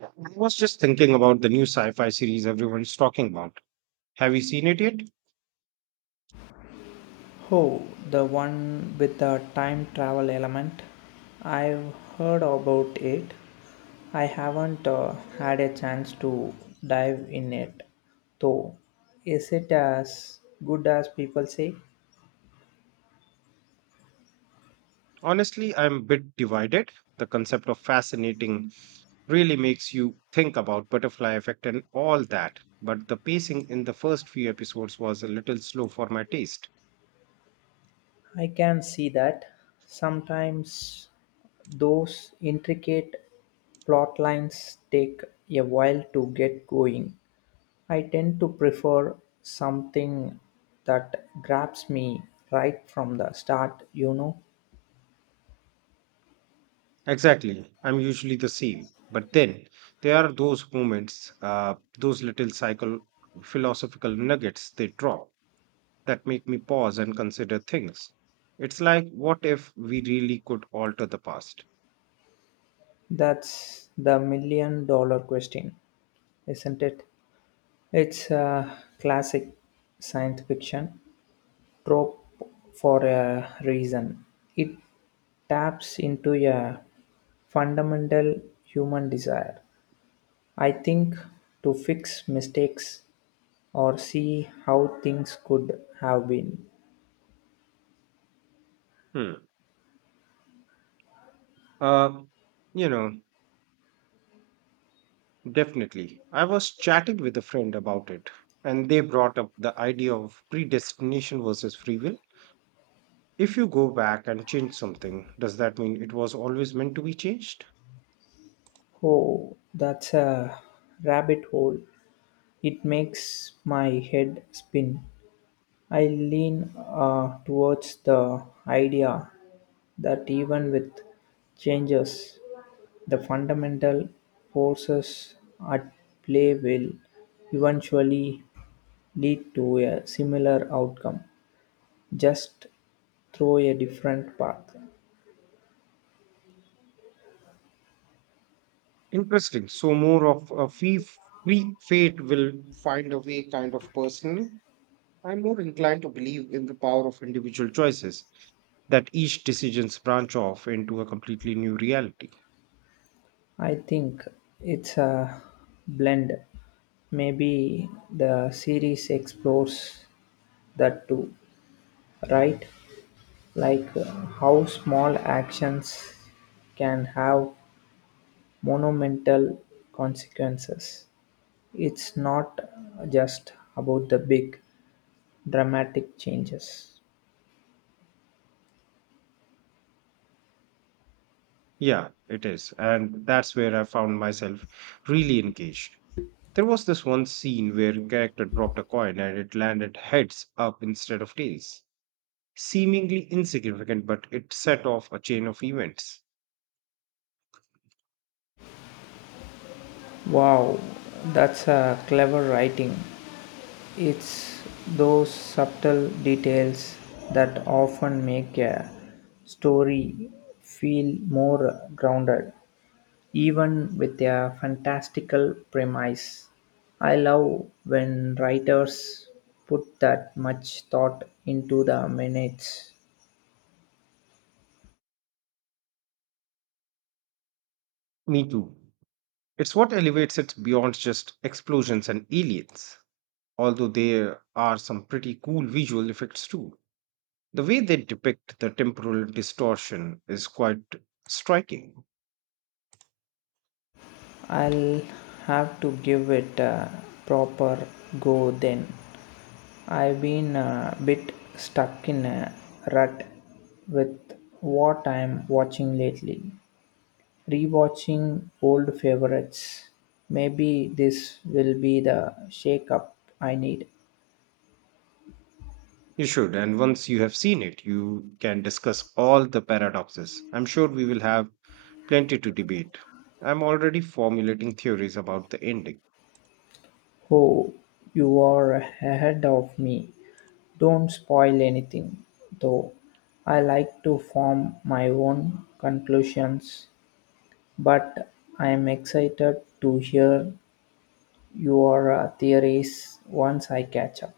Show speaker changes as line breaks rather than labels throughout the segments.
I was just thinking about the new sci fi series everyone's talking about. Have you seen it yet?
Oh, the one with the time travel element. I've heard about it. I haven't had a chance to dive in it, though. Is it as good as people say?
Honestly, I'm a bit divided. The concept of fascinating really makes you think about butterfly effect and all that, but the pacing in the first few episodes was a little slow for my taste.
I can see that. Sometimes those intricate plot lines take a while to get going. I tend to prefer something that grabs me right from the start, you know.
Exactly. I'm usually the same. But then there are those moments, those little psycho philosophical nuggets they drop, that make me pause and consider things. It's like, what if we really could alter the past?
That's the million dollar question, isn't it? It's a classic science fiction trope for a reason. It taps into a fundamental human desire, I think, to fix mistakes or see how things could have been.
Hmm. Uh, you know, Definitely. I was chatting with a friend about it, and they brought up the idea of predestination versus free will. If you go back and change something, does that mean it was always meant to be changed?
Oh, that's a rabbit hole. It makes my head spin. I lean towards the idea that even with changes, the fundamental forces at play will eventually lead to a similar outcome, just through a different path.
Interesting. So, more of a free fate will find a way kind of personal. I'm more inclined to believe in the power of individual choices that each decisions branch off into a completely new reality.
I think it's a blend. Maybe the series explores that too, right? Like, how small actions can have monumental consequences. It's not just about the big dramatic changes.
Yeah, it is. And that's where I found myself really engaged. There was this one scene where a character dropped a coin and it landed heads up instead of tails. Seemingly insignificant, but it set off a chain of events.
Wow, that's a clever writing. It's those subtle details that often make a story feel more grounded, even with a fantastical premise. I love when writers put that much thought into the minutes.
Me too. It's what elevates it beyond just explosions and aliens, although there are some pretty cool visual effects too. The way they depict the temporal distortion is quite striking.
I'll have to give it a proper go then. I've been a bit stuck in a rut with what I'm watching lately. Rewatching old favorites. Maybe this will be the shake up I need.
You should, and once you have seen it, you can discuss all the paradoxes. I'm sure we will have plenty to debate. I'm already formulating theories about the ending.
Oh, you are ahead of me. Don't spoil anything, though. I like to form my own conclusions, but I am excited to hear your theories once I catch up.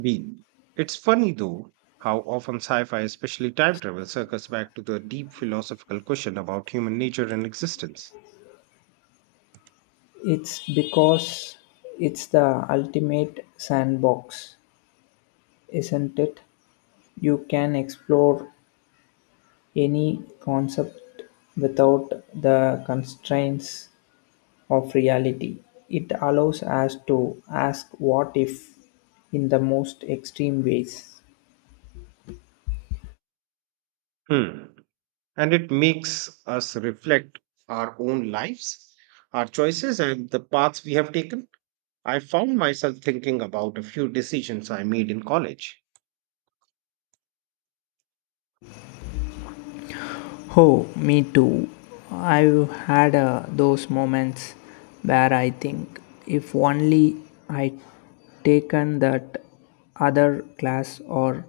Deal. It's funny though how often sci fi, especially time travel, circles back to the deep philosophical question about human nature and existence.
It's because it's the ultimate sandbox, isn't it? You can explore any concept without the constraints of reality. It allows us to ask what if in the most extreme ways.
Hmm. And it makes us reflect our own lives, our choices, and the paths we have taken. I found myself thinking about a few decisions I made in college.
Oh, me too. I've had those moments where I think if only I taken that other class or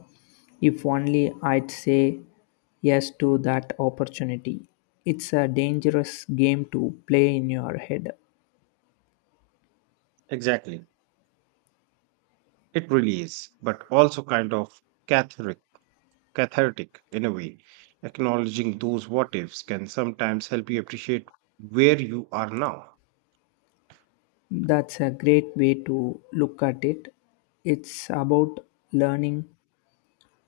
if only I'd say yes to that opportunity. It's a dangerous game to play in your head.
Exactly. It really is, but also kind of cathartic, cathartic in a way. Acknowledging those what ifs can sometimes help you appreciate where you are now.
That's a great way to look at it. It's about learning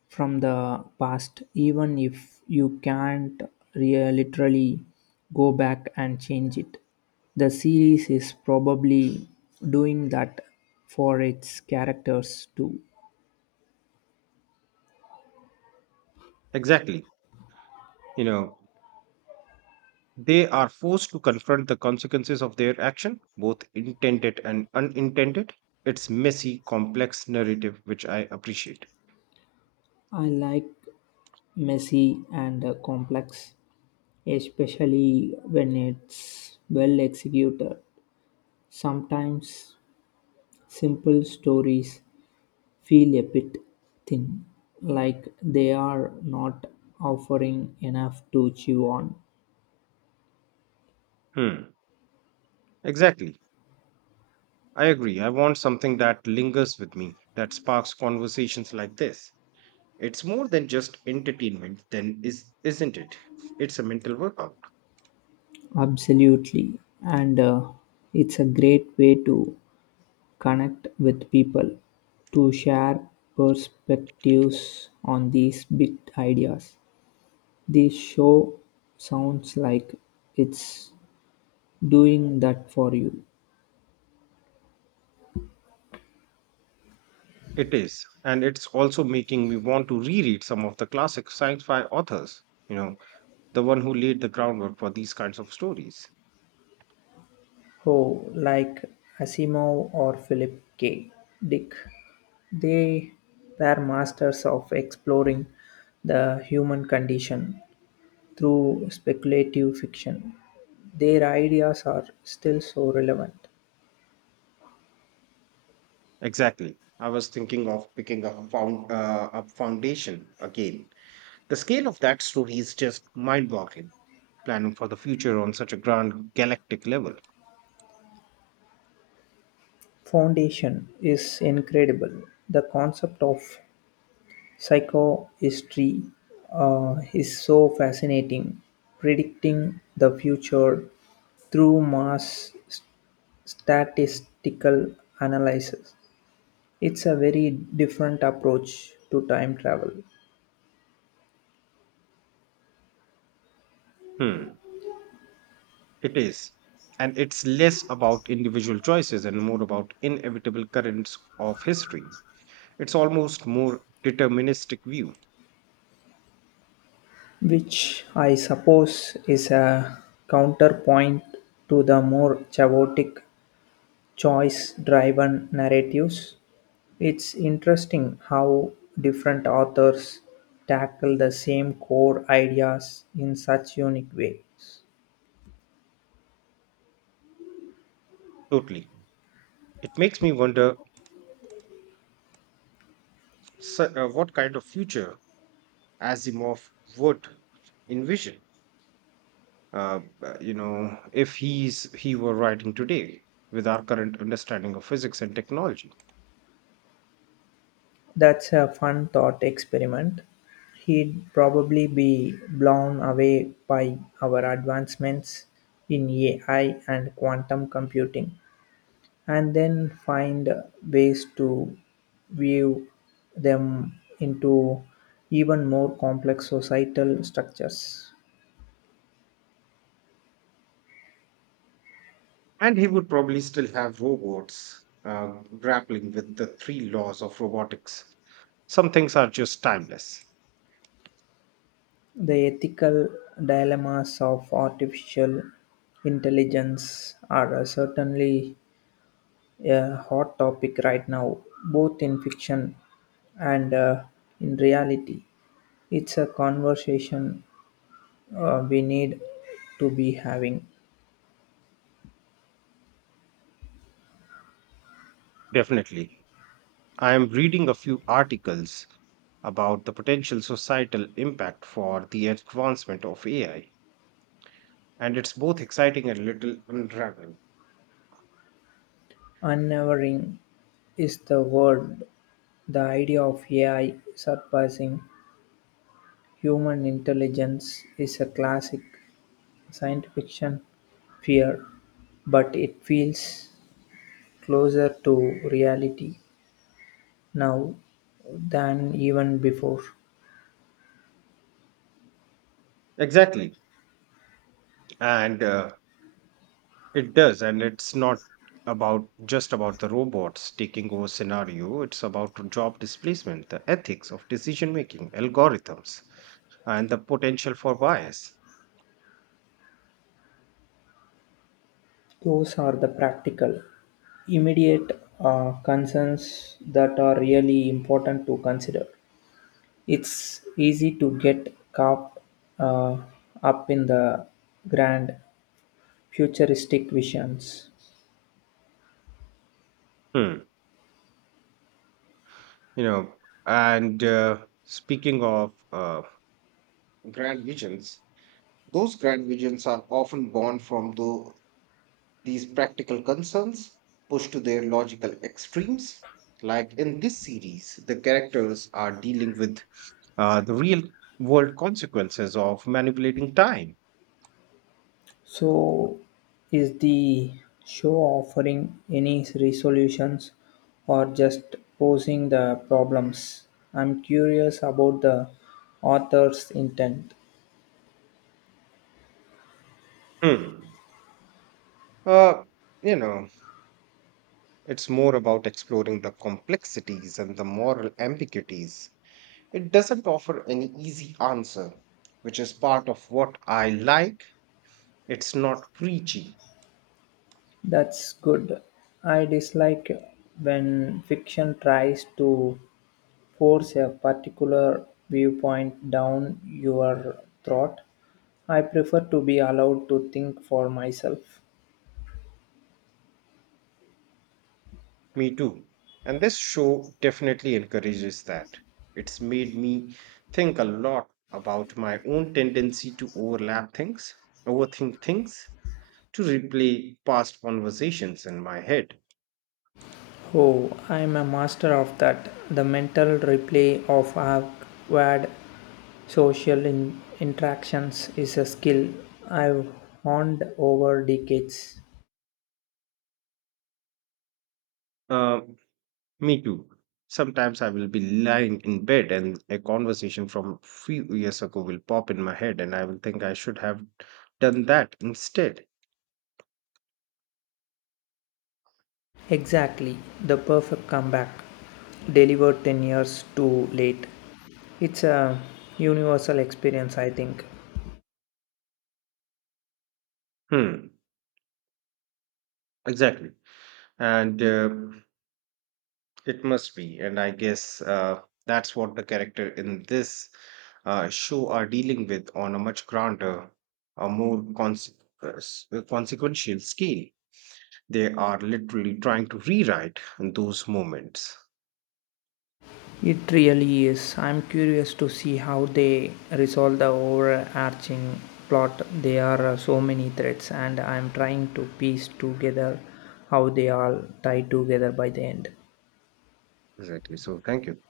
from the past, even if you can't literally go back and change it. The series is probably doing that for its characters too.
Exactly. You know, they are forced to confront the consequences of their action, both intended and unintended. It's messy, complex narrative, which I appreciate.
I like messy and complex, especially when it's well executed. Sometimes simple stories feel a bit thin, like they are not offering enough to chew on.
Hmm. Exactly. I agree. I want something that lingers with me, that sparks conversations like this. It's more than just entertainment, then is isn't it? It's a mental workout.
Absolutely. And it's a great way to connect with people, to share perspectives on these big ideas. This show sounds like it's doing that for you.
It is, and it's also making me want to reread some of the classic sci-fi authors, you know, the one who laid the groundwork for these kinds of stories.
Oh, like Asimov or Philip K. Dick. They were masters of exploring the human condition through speculative fiction. Their ideas are still so relevant.
Exactly. I was thinking of picking up Foundation again. The scale of that story is just mind-boggling, planning for the future on such a grand galactic level.
Foundation is incredible. The concept of Psychohistory is so fascinating. Predicting the future through statistical analysis. It's a very different approach to time travel,
Hmm, it is. And it's less about individual choices and more about inevitable currents of history. It's almost more deterministic view,
which I suppose is a counterpoint to the more chaotic choice driven narratives. It's interesting how different authors tackle the same core ideas in such unique ways.
totally. It makes me wonder what kind of future Asimov would envision. If he were writing today with our current understanding of physics and technology.
That's a fun thought experiment. He'd probably be blown away by our advancements in AI and quantum computing, and then find ways to weave them into even more complex societal structures.
And he would probably still have robots grappling with the three laws of robotics. Some things are just timeless.
The ethical dilemmas of artificial intelligence are certainly a hot topic right now, both in fiction and in reality. It's a conversation we need to be having.
Definitely. I am reading a few articles about the potential societal impact for the advancement of AI, and it's both exciting and a little unraveling.
Unnerving is the word; the idea of Ai surpassing human intelligence is a classic science fiction fear, but it feels closer to reality now than even before.
Exactly. and It does, and it's not about just about the robots taking over scenario. It's about job displacement, the ethics of decision making, algorithms, and the potential for bias.
Those are the practical, immediate concerns that are really important to consider. It's easy to get caught uh, up in the grand futuristic visions.
Hmm. You know, and speaking of grand visions, those grand visions are often born from these practical concerns pushed to their logical extremes. Like in this series, the characters are dealing with the real world consequences of manipulating time.
So, is the show offering any resolutions or just posing the problems? I'm curious about the author's intent.
Hmm. Uh, you know, it's more about exploring the complexities and the moral ambiguities. It doesn't offer an easy answer, which is part of what I like. It's not preachy.
That's good. I dislike when fiction tries to force a particular viewpoint down your throat. I prefer to be allowed to think for myself.
Me too. And this show definitely encourages that. It's made me think a lot about my own tendency to overthink things, to replay past conversations in my head.
Oh, I'm a master of that. The mental replay of awkward social interactions is a skill I've honed over decades.
Uh, Me too. Sometimes I will be lying in bed and a conversation from few years ago will pop in my head and I will think I should have done that instead.
Exactly, the perfect comeback, delivered 10 years too late. It's a universal experience, I think.
Hmm, exactly. And It must be. And I guess that's what the character in this show are dealing with on a much grander, a more consequential scale. They are literally trying to rewrite those moments.
It really is. I'm curious to see how they resolve the overarching plot. There are so many threads, and I'm trying to piece together how they all tie together by the end.
Exactly. So thank you.